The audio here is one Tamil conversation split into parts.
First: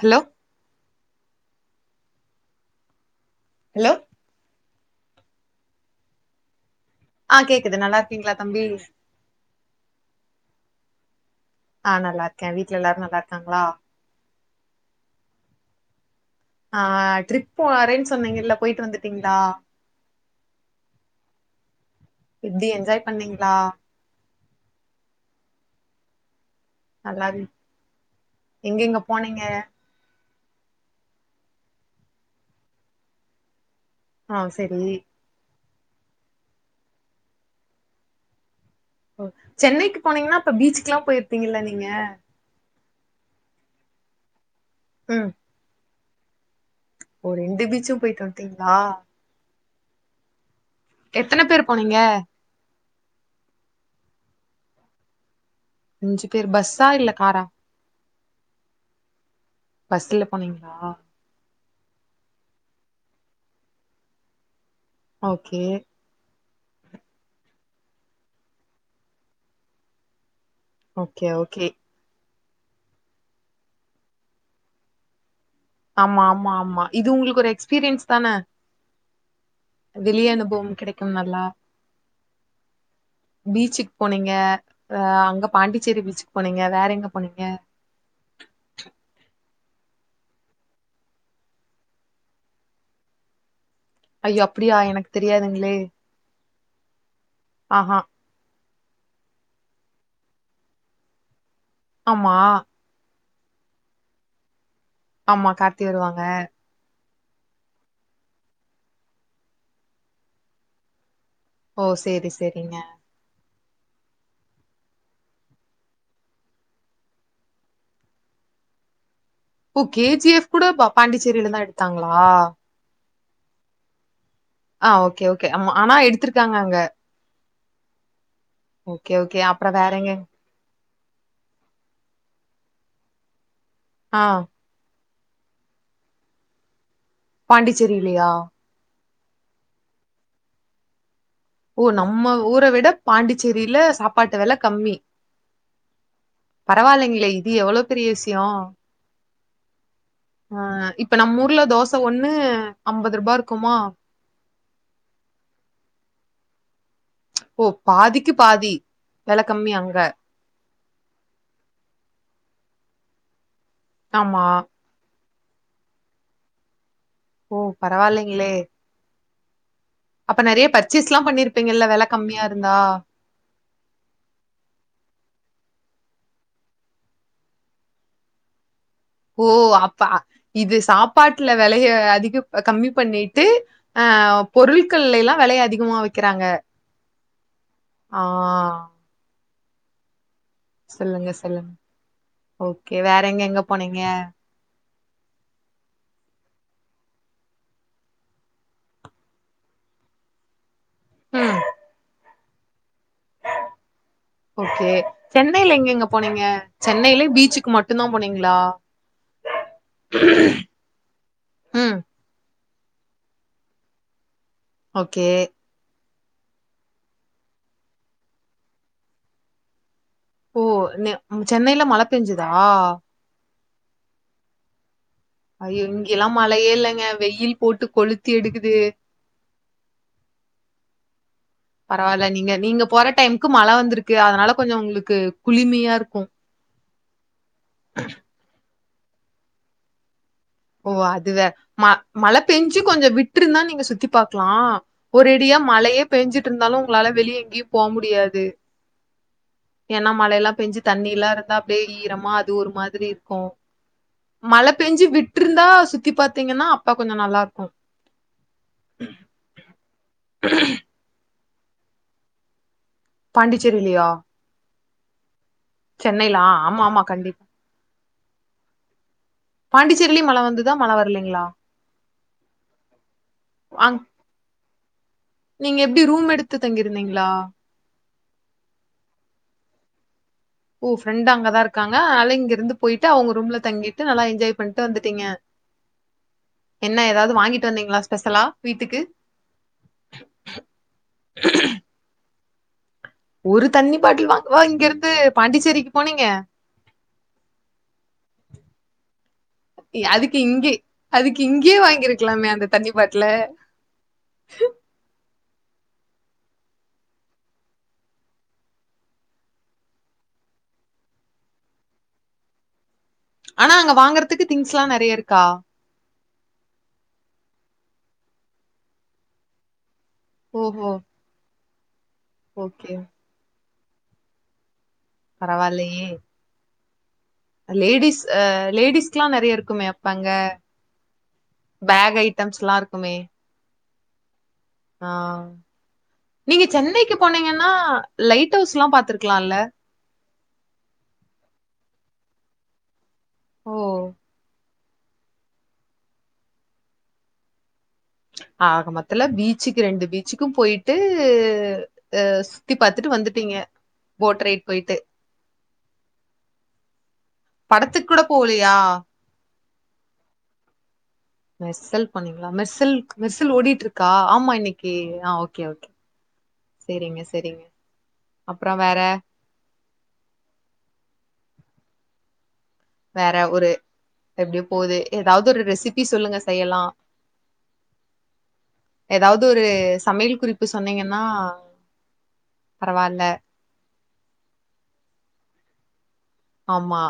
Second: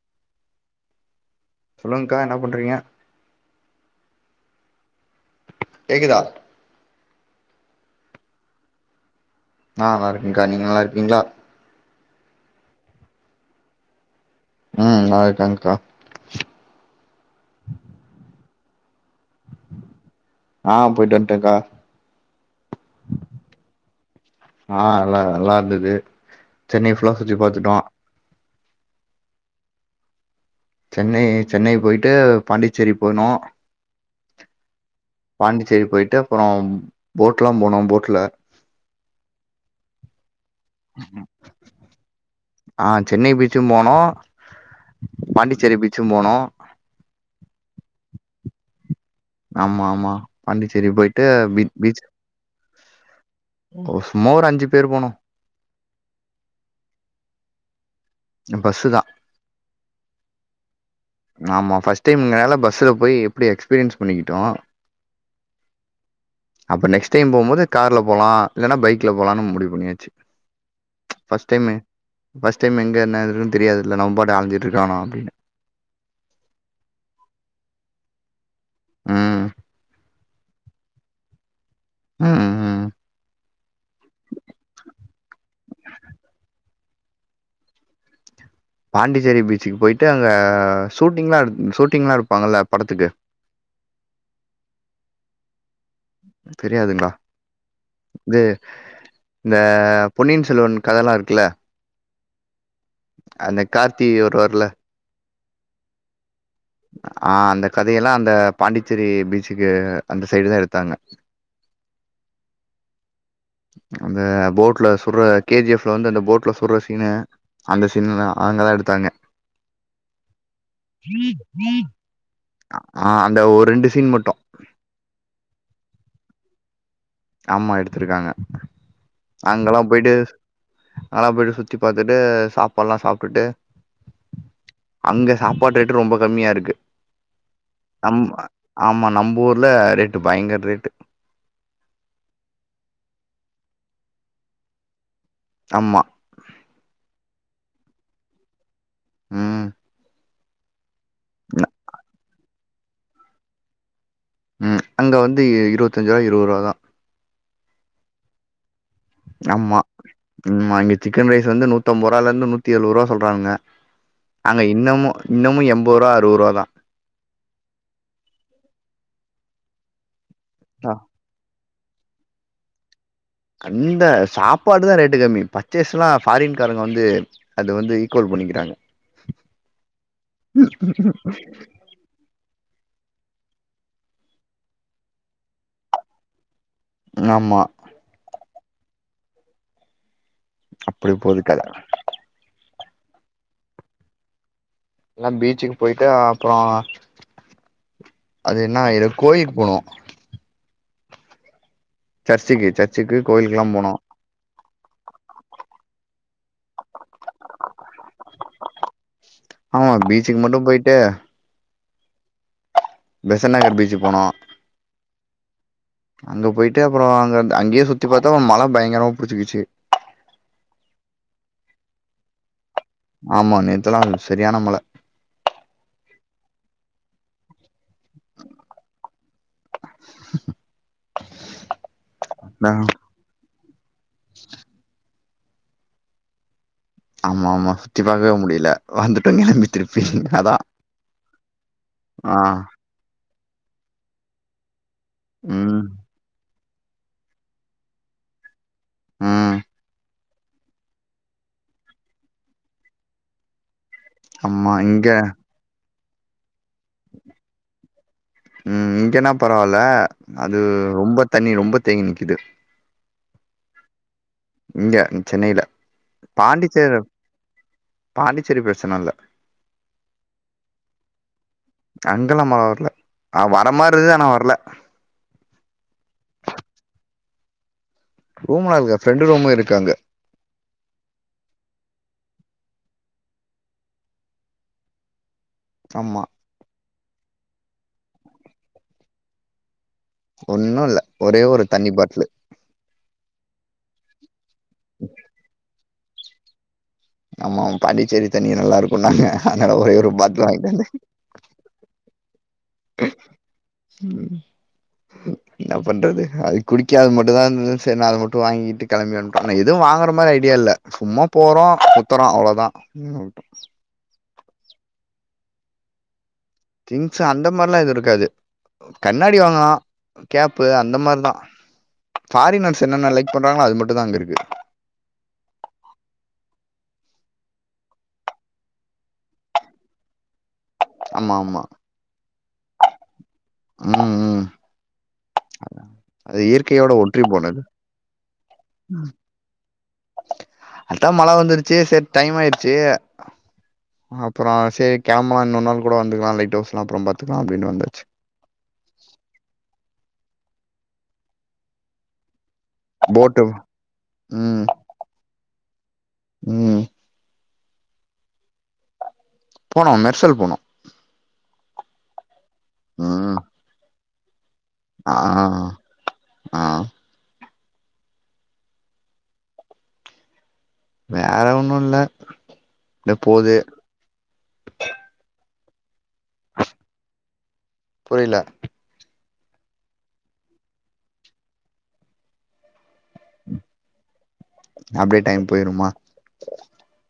ஹலோ சொல்லுங்கா என்ன பண்ணுறீங்க ஹலோ கேக்குதா ஆ கேக்குது நல்லாருக்கீங்களா தம்பி நா நல்லாருக்கேங்கா நீங்க நல்லாருக்கீங்களா ஆ நல்லாருக்கே வீட்ல எல்லாரு நல்லாருக்காங்களா ம் நல்லா இருக்கங்க்கா ஆ ட்ரிப் வரேன் சொன்னீங்கல போயிட்டு வந்துட்டீங்ளா ஆ போயிட்டு வந்ட்டேங்க்கா எப்டி என்ஜாய் பண்ணீங்ளா ஆ எல்லா நல்லா இருந்தது சென்னை ஃபுல்லா சுத்தி பாத்துட்டோ எங்கெங்க போனீங்க சென்னை சென்னை போயிட்டு பாண்டிச்சேரி போணோ ஆ செரி பாண்டிச்சேரி போயிட்டு அப்புறம் போட்லா போனோ போட்ல ஓ சென்னைக்கு போனீங்கனா அப்ப பீச்சுக்கெல்லா போயிருப்பிங்கல்ல நீங்க ஆ சென்னை பீச்சும் போனோ ம் பாண்டிச்சேரி பீச்சு போனோ ஓ ரெண்டுபீச்சும் போயிட்டு வன்ட்டீங்ளா ஆமா ஆமா பாண்டிச்சேரி போயிட்டு எத்தன பீ பேர் போனீங்க பீச் ஓ சும்மா ஒரு அஞ்சு பேர் போனோ அஞ்சு பேர் பஸ்ஸா இல்ல காரா பஸ்ஸுதா பஸ்ல போனீங்களா ஆமா ஃபர்ஸ்ட் டைம்ங்கனால பஸ்ல போய் எப்டி எக்ஸ்பீரியன்ஸ் பண்ணிக்கிட்டோ ஓகே அப்ப நெக்ஸ்ட் டைம் போம்போது கார்ல போலா இல்லனா பைக்ல போலானு முடிவு பண்ணியாச்சு okay first time okay first time எங்க என்ன இதுன்னு தெரியாதுல நம்மம்பாட்டுக்கு அழஞ்சிட்டு இருக்க வேனா அப்டினு ஆமா ஆமா ஆமா இது உங்களுக்கு ஒரு எக்ஸ்பீரியன்ஸ் தான ம் வெளிய அனுபவம் கிடைக்கும் நல்லா ம் ம் பீச்சுக் போனீங்க அ அங்க பாண்டிச்சேரி பீச்சுக் போனீங்க வேற எங்க போனீங்க பாண்டிச்சேரி பீச்சுக்கு போய்ட்டு அங்க ஷூட்டிங்லா எடுப் ஷூட்டிங்லா எடுப்பாங்கல்ல படத்துக்கு ஐயோ அப்டியா எனக்கு தெரியாதுங்ளே தெரியாதுங்ளா ஆஹா இது இந்த பொன்னியின் செல்வன் கத எல்லா இருக்குல்ல ஆமா அதுல கார்த்தி வருவார்ல ஆமா கார்த்தி வருவாங்க ஆ அந்த கதையெல்லா அந்த பாண்டிச்சேரி பீச்சுக்கு அந்த சைடு தா எடுத்தாங்க ஓ செரி செரிங்க அந்த போட்ல சுடுற கேஜிஎஃப்ல வந்து அந்த போட்ல சுட்ற சீனு அந்த சின்ல அங்கதா எடுத்தாங்க ஓ கேஜிஎஃப் கூட பா பாண்டிச்சேரியில தா எடுத்தாங்களா ஆ அந்த ஒரு ரெண்டு சீன் மட்டு ஆ ஓகே ஓகே ஆமா ஆனா எடுத்திருக்காங்க அங்க அம்மா எடுத்திருக்காங்க ஓகே ஓகே அப்றோ அங்கல்லா வேற எங்க போயிட்டு நல்லா போயிட்டு சுத்தி பாத்துட்டு சாப்பாடுல்லா சாப்டுட்டு ஆ அங்க சாப்பாடு ரேட்டு ரொம்ப கம்மியா இருக்கு நம் பாண்டிச்சேரிலயா ஆமா நம்பூர்ல ரேட்டு பயங்கர ரேட்டு ஓ நம்ம ஊர விட பாண்டிச்சேரியில சாப்பாட்டு வெல கம்மி ஆமா பரவாயில்லைங்களே இது எவ்வளோ பெரிய விஷ்யோ ம் ஆ இப்ப நம் ஊர்ல ந தோச ஒண்ணு அம்பது ரூபா இருக்குமா ம் அங்க வந்து இருவத்தஞ்சுரூவா இரூர்ரூவா தா ஓ பாதிக்கு பாதி வெல கம்மி அங்க ம்மா இங்க சிக்கன் ரைஸ் வந்து நூத்தம்பதுரூபால இருந்து நூத்தி எழுவரூபா சொல்றாங்க ஆமா அங்க இன்னமு இன்னமு எம்பதுரூவா அரூர்ரூவா தா ஓ பரவாயில்லைங்களே அப்ப நெறைய தா பர்ச்சேஸ்லா பண்ணிருப்பீங்கல்ல வெல கம்மியா இருந்தா அந்த சாப்பாடு தா ரேட்டு கம்மி பர்ச்சேஸ் எல்லா ஃபாரின்காரங்க வந்து அது வந்து ஈக்குவல் பண்ணிக்கிறாங்க ஓ அப்ப இது சாப்பாட்டுல வெலைய அதிக அ கம்மி பண்ணிட்டு ஆ பொருட்கள்ல எல்லா வெலைய அதிகமா வெக்கிறாங்க ஆமா ஆ அப்டி சொல்லுங்க போது கத சொல்லுங் ஓகே வேற எங்க எங்க போனீங்க எல்லா பீச்சுக்கு போய்ட்டு அப்பறோ அது என்ன இட கோயிலுக் போனோ ம் சர்ச்சுக்கு சர்ச்சுக்கு கோயிலுக்கெல்லா போனோ ஓகே சென்னையில எங்க எங்க போனீங்க சென்னையிலயு பீச்சுக்கு மட்டு தா போனீங்களா ஆ பீச்சுக்கு மட்டு போய்ட்டு ம் பெசன் நகர் பீச்சுக் போனோ ஓகே அங்க போயிட்டு அப்புறோ அங்க அங்கயே சுத்தி பாத்தோ மழ பயங்கரமா புடிச்சிகிச்சு ஓ நெ அங்க சென்னையில மழ பெஞ்சுதா ஆமா நேத்தெல்லா செரியான மழ ஐயோ இங்கெல்லா மழையே இல்லங்க வெயில் போட்டு கொளுத்தி எடுக்குது பரவால்ல நீங்க நீங்க போற டைம்க்கு மழ வந்திருக் க்கு அதனால கொஞ்சோ உங்களுக்கு குளிமையா இருக்கு ஆமா ஆமா சுத்தி பாக்கவே முடியல வந்துட்டோ கெளம்பி திருப்பி அதா ஓ அதுவே ம மழ ஆ பெஞ்சு கொஞ்ச விட்டுருந்தா நீங்க சுத்தி பாக்கலா ஒரு இடியா ம் மழையே பெஞ்சிட்டு இருந்தாலு உங்களால வெளிய எங்கேயு போ முடியாது ம் ஏன்னா மழல்லா பெஞ்சு தண்ணி எல்லா இருந்தா அப்படியே ஈரமா அது ஒரு மாதிரி இருக்கு மழ ஆமா பேஞ்சு இங்க விட்டுருந்தா சுத்தி பாத்தீங்கன்னா அப் ம் இங்கங்கனா பரவாயில்ல அது ரொம்ப தண்ணி ரொம்ப தேங்கி நிக்குது பாண்டிச்சேரியிலயா இங்க சென்னயில சென்னைல ஆ ஆமாமா கண்டிப் பாண்டிச்சேரி பிரச்சன இல்ல பாண்டிச்சேரிலயு மழ வந்துதா மழ வரலைங்களா அங்கலா மழ வர்ல ஆவ வர மாரி அங் இருந்தா நா வரல நீங்க எப்டி ரூம் எடுத்து தங்கியிருந்தீங்ளா ரூம் நாளுக்க ஃப்ரெண்டு ரூம் இருக்கு அங்க ஓ ஃப்ரெண்ட் அங்க தா இருகாங்க அய்ல இங்க இருந்து போயிட்டு அவுங்க ரூம்ல தங்கிட்டு நல்லா என்ஜாய் பண்ணிட்டு வந்துட்டீங்க ஆமா என்ன எதாவுது வாங்கிட்டு வந்தீங்களா ஸ்பெஷலா வீட்டுக்கு ஒன்னு இல்ல ஒரே ஒரு தண்ணி பாட்லு ஒரு தண்ணி பாட்டில் வாங்கவா இங்கிருந்து பாண்டிச்சேரிக்கு போனீங்க ஆமா பாண்டிச்சேரி தண்ணி நல்லாருக்குன்னாங்க அதுக்கு இங்கி அதுக்கு இங்கேயே வாங்கிருக்குலாமே அந்த தண்ணி பாட்ல [unintelligible] என்ன பண்றது அது குடிக்க மட்டுதா இருந்துது சரி நா அத மட்டு வாங்கிட்டு கெளம்பி வன்ட்ட ஆன எதுவு வாங்குற மாதிரி ஐடியா இல்ல சும்மா போறோ சுத்துறோ அவ்ளோதா ம் ஆவுட்டு ஆனா அங்க வாங்கறதுக்கு திங்ஸ்ல்லா நெறைய இருக்கா திங்ஸ் அந்த மார்லா எதுவுருக்காது கண்ணாடி வாங்கலா க்கேப்பு ஓஹோ அந்த மாதிரிதா ஃப்பாரினர்ஸ் ஓகே என்னன்ன லைக் பண்றாங்களோ அது மட்டு தா அங்க இருக்கு பரவால்லயே லேடிஸ் அ லேடிஸ்க்கெல்லா நெறைய இருக்குமே அப்ப அங்க ஆம்மாம்மா பேக் ஐட்டம்ஸ்ல்லா இருக்குமே ம் ம் ஆ அது நீங்க இயற்கையோட சென்னைக்கு ஒற்றி போனது போனீங்கன்னா லைட்ஹவுஸ்ல்லா பாத்துருக்கால்ல அதா மழ வந்துருச்சு சரி டைம் ஆயிருச்சு ஓ! அப்றோ சேரி கெலம்லா இன்னொரு நாள் கூட வந்துக்குலா லைட் ஹவுஸ்லா அப்றோ பாத்துக்குலா அப்டின்னு வந்தாச்சு ஆக மத்தல பீச்சுக்கு ரெண்டு பீச்சுக்கு போயிட்டு சுத்தி பாத்துட்டு போட்டு வந்துட்டீங்க ம் போட்ரைட் போயிட்டு ம் படத்துக் கூட போவுலயா போனோ மெர்சல் போனோ மெர்சல் போன்னீங்ளா மெர்சல் ம் மெர்சல் ஓடிட்டு இருக்கா ஆமா இன்னக்கி ஆ ஓகே ஓகே ஆ செரிங்க செரிங்க அப்றோ வேற வேற ஒண்ணு இல்ல இப்டியே வேற போது ஒரு எப்டியோ போது எதாவுது ஒரு ரெசிபி சொல்லுங்க செய்யலா புரில எதாவுது ஒரு சமையல் குறிப்பு சொன்னீங்கன்னா பரவால்ல அப்டே டைம் போய்டுமா ஆமா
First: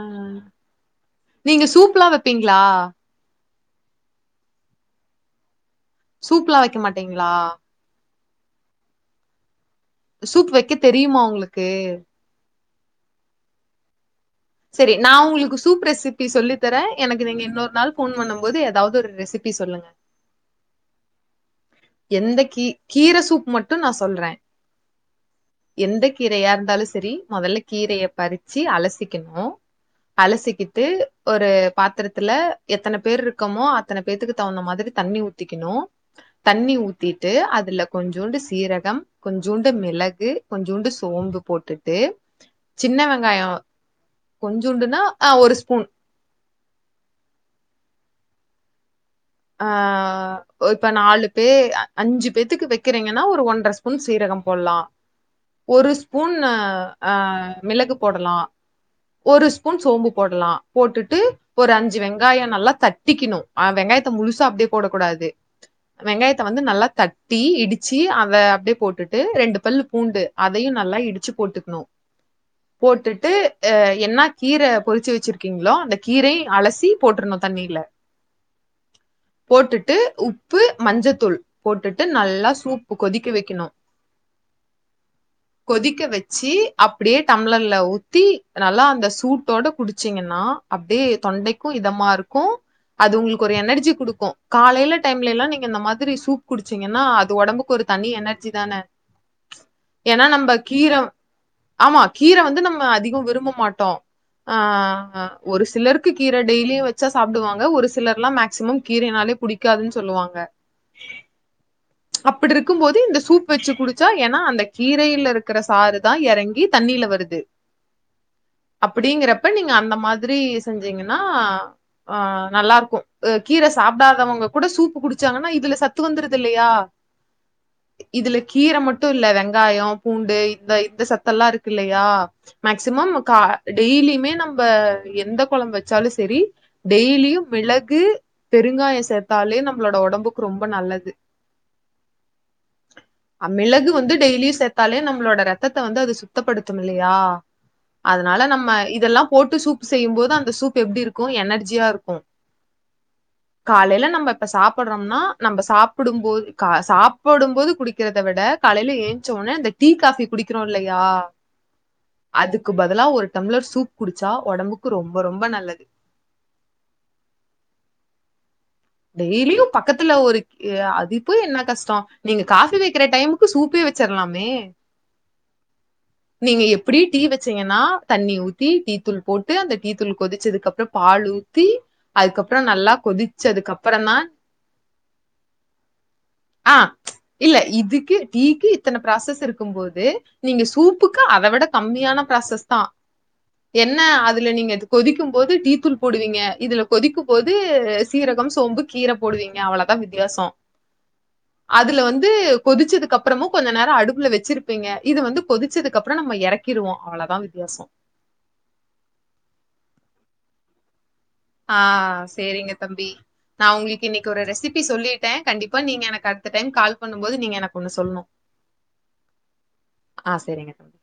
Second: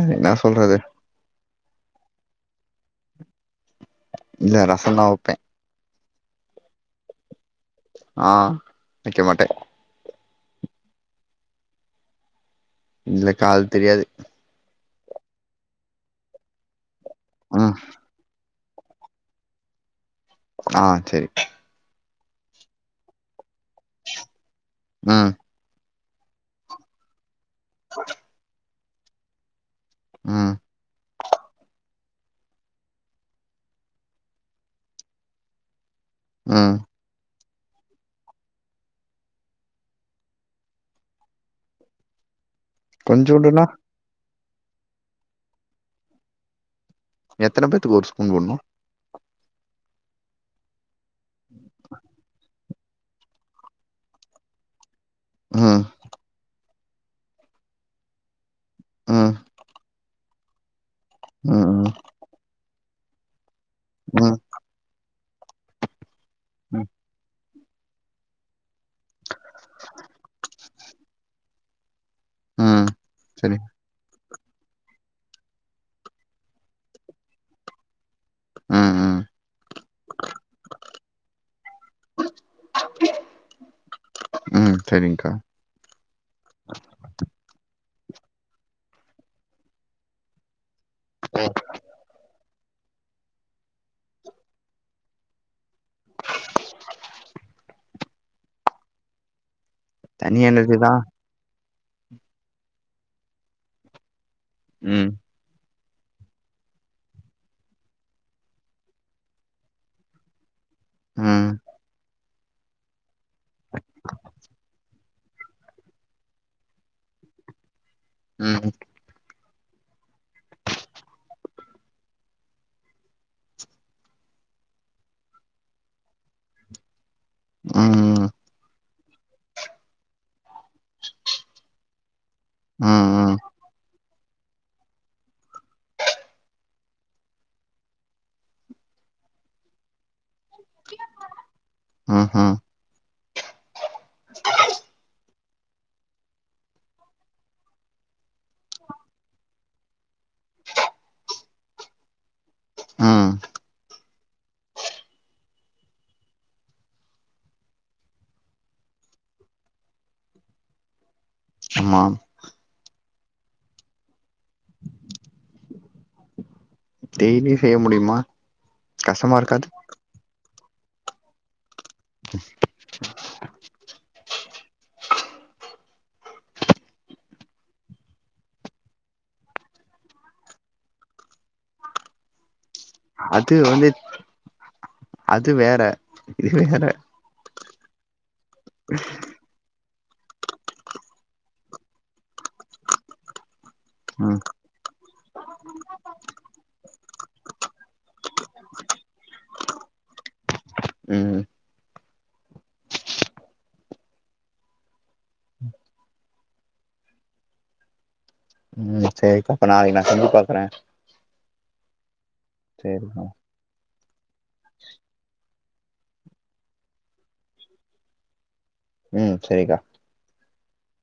அ என்ன சொல்றது நீங்க சூப்ல்லா வைப்பீங்ளா இல்ல ரஸ்சோ தா வைப்பே சூப்லா வைக்க மாட்டீங்ளா ஆ வைக்க மாட்டே சூப் வைக்க தெரியுமா உங்களுக்கு இல்லகால் தெரியாது சரி நா உங்களுக்கு சூப் ரெசிபி சொல்லித்தரே எனக்கு நீங்க இன்னொரு ம் நாள் ஃபோன் பண்ணும் போது எதாவுது ஒரு ரெசி திப்பி சொல்லுங்க ஆ சேரி எந்த கீ கீரை சூப் மட்டு நா சொல்றே ம் எந்தக் கீரையா இருந்தாலு சரி மொதல்ல கீரைய பறிச்சு அலசிக்கணு ம் அலசிகி ட்டு ஒரு பாத்திரத்துல எத்தனை பேர் இருக்கமோ அத்தனை பேத்துக்கு தகுந்த மாரி தண்ணி ஊத்திக்ணு தண்ணி ம் ஊத்திட்டு அதுல கொஞ்சூண்டு சீரகம் கொஞ்சூண்டு மிளகு கொஞ்சோண்டு சோம்பு போட்டுட்டு சின்ன வெங்காய கொஞ்சோண்டுனா கொஞ்சண்டுன்னா ஆ ஒரு ஸ்பூன் எத்தனை பேத்துக்கு ஒரு ஸ்பூன் போடணு ஆ இப்ப நாலு பேர் அஞ்சு பேத்துக்கு வ இருக்கிறீங்கன்னா ஒரு ஒன்ற ஸ்பூன் சீரகம் போடலாம் ம் ஒரு ஸ்பூன் ஆ ஆ மிளகு போடலாம் ம் ஒரு ஸ்பூன் சோம்பு போடலாம் போட்டுட்டு ஒரு ம் அஞ்சு வெங்காய நல்லா தட்டிக்கணும் ஆ வெங்காயத்த ம் ம் முழுசா அப்டியே போடக்க கூடாது வெங்காயத்தை வந்து நல்லா ம் தட்டி இடிச்சு அத அப்டியே போட்டுட்டு ரெண்டு பல்லு பூண்டு அதையும் நல்லா இடிச்சு போட்டுக்கணும் ம் போட்டுட்டு சரி அ என்ன கீரை பொறிச்சு வச்சிருக்கீங்களோ அந்த கீரை அலசி போட்டிருணு தண்ணியில ம் போட்டுட்டு உப்பு மஞ்சத்தூள் போட்டுட்டு நல்லா சூப்பு கொதிக்க வெக்கணு ம் சரிங்கா கொதிக்க வச்சு அப்டியே டம்ளர்ல ஊத்தி நல்லா அந்த சூட்டோட குடிச்சிங்கன்னா அப்டியே தொண்டைக்கு இதமா இருக்கு அது உங்களுக் கு ஒரு எனர்ஜி குடுக்கு காலையையில டைம்ல எல்லா நீங்க இந்த மாரி சூப் குடிச்சீங்கன்னா அது ஒடம்புக்கு ஒரு தனி எனர்ஜி தானே ஏன்னா தனி நம்ம எனர்ஜி தா கீரை ஆமா கீரை வந்து நம்ம அதிகம் விரும்ப மாட்டோ ஆ ம் ஒரு சிலருக்கு கீரை டெய்லியும் வச்சா சாப்பிடுவாங்க ஒரு சி லர்லா மேக்சிமம் கீரைையனாலே புடிக்காதுன்னு சொல்லுவாங்க ம் அப்டி இருக்கும் போது இந்த சூப் வச்சு குடிச்சா ஏன்னா அந்த கீரையில இருக்கிற சாறுதா எறங்கி தண்ணில வருது ம் அப்டிங்கறப்ப நீங்க அந்த மாதிரி செஞ்சீங்கன்னா அ நல்லா இருக் கு கீரை சாப்பிடாதவங்க கூட சூப்பு குடிச்சாங்கன்னா இதுல சத்து வந்துருது இல்லையா ம் ம் இதுல கீரை மட் டு இல்ல வெங்காயம் பூண்டு இந்த இந்த சத்த எல்லா இருக்கு இல்லையா மேக்சிமம் ம் கா டெய்லியுமே நம்ப எந்த கொழம்பு வச்சாலு சரி டெய்லியு மிள கு பெருங்காயோ சேத்தாலே நம்மளோட ஒடம்புக்கு ரொம்ப நல்லது ம் ம் அ மிளகு வந்து டெய்லியு சேத்தாலே நம்மளோட ரத்தத்தை வந்து அது சுத்தப்படுத்தும் இல்லையா அதனால நம்ம இதெல்லா போட்டு சூப் செய்யும் போது அந்த சூப் எப்டி இருக்கு எனர்ஜியா இருக்கு ம் காலையில நம்ம இப்ப சாப்படுறோம்னா நம்ம சாப்பிடும்போது சாப்பிடும் போது குடி க்கிறத விட காலைய ஏஞ்சோடனே அந்த டீ காஃபி குடிக்கிறோ இல்லையா ஆமா அதுக்கு பதிலா ஒரு டம்ளர் சூப் குடிச்சா ஒடம்புக்கு ரொம்ப ரொம்ப நல்லது டெய்லியு செய்ய முடியுமா கஷ்டமா டெய்லியு இருக்காது பக்கத்துல ஒரு ஆ அது போய் என்ன கஷ்ட நீங்க காஃபி வக்கிற டைமுக் கு சூப்பே வச்சிர்லாமே நீங்க எப்டியு டீ வச்சீங்கன்னா தண்ணி ஊத்தி டீ தூள் போட்டு அந்த டீ தூள் கொதிச்சதுக்கப்புற பால் ஊ த்தி அதுக்கப்புற நல்லா கொதிச்சதுக்கப் து அது வேற இது ஆ வேற இல்ல இதுக்கு டீக்கு இத்தன ப்ராசஸ் இருக் கும் போது நீங்க சூப்புக்கு அத விட கம்மியான ப்ராசஸ் தா என்ன ம் அதுல நீங்க கொதிக்கும் போது டீத்தூள் போடுவீங்க இதுல கொதிக்கும் போது சீரகம் சோம்பு கீர போடுவீங்க அவ்ளதா வித்தியாசம் ம் அதுல வந்து கொதிச்சதுக்கப்புறமு கொஞ்ச நேரம் அடுப்புல வச்சிருப்பீங்க இது வந்து கொதிச்சதுக்குப்புற நம்ம எறக் கிருவோ அவ்ளதா வித்தியாச ம் சேரிக்கா அப்ப நாளைக்கு நா செஞ்சு பாக்கற ஆ சேரிங்க தம்பி சரிக்கா நா உங்களுக்கு இன்னைக்கு ஒரு ரெசிப்பி சொல்லிட்டே கண்டிப்பா இப்ப நீங்க எனக்கு அடுத்த டைம் கால் பண்ணும் போது நீங்க எனக்கு ஒண்ணு சொல்ணு ம் சேரிக்கா ஆ சேரிங்க தம்பி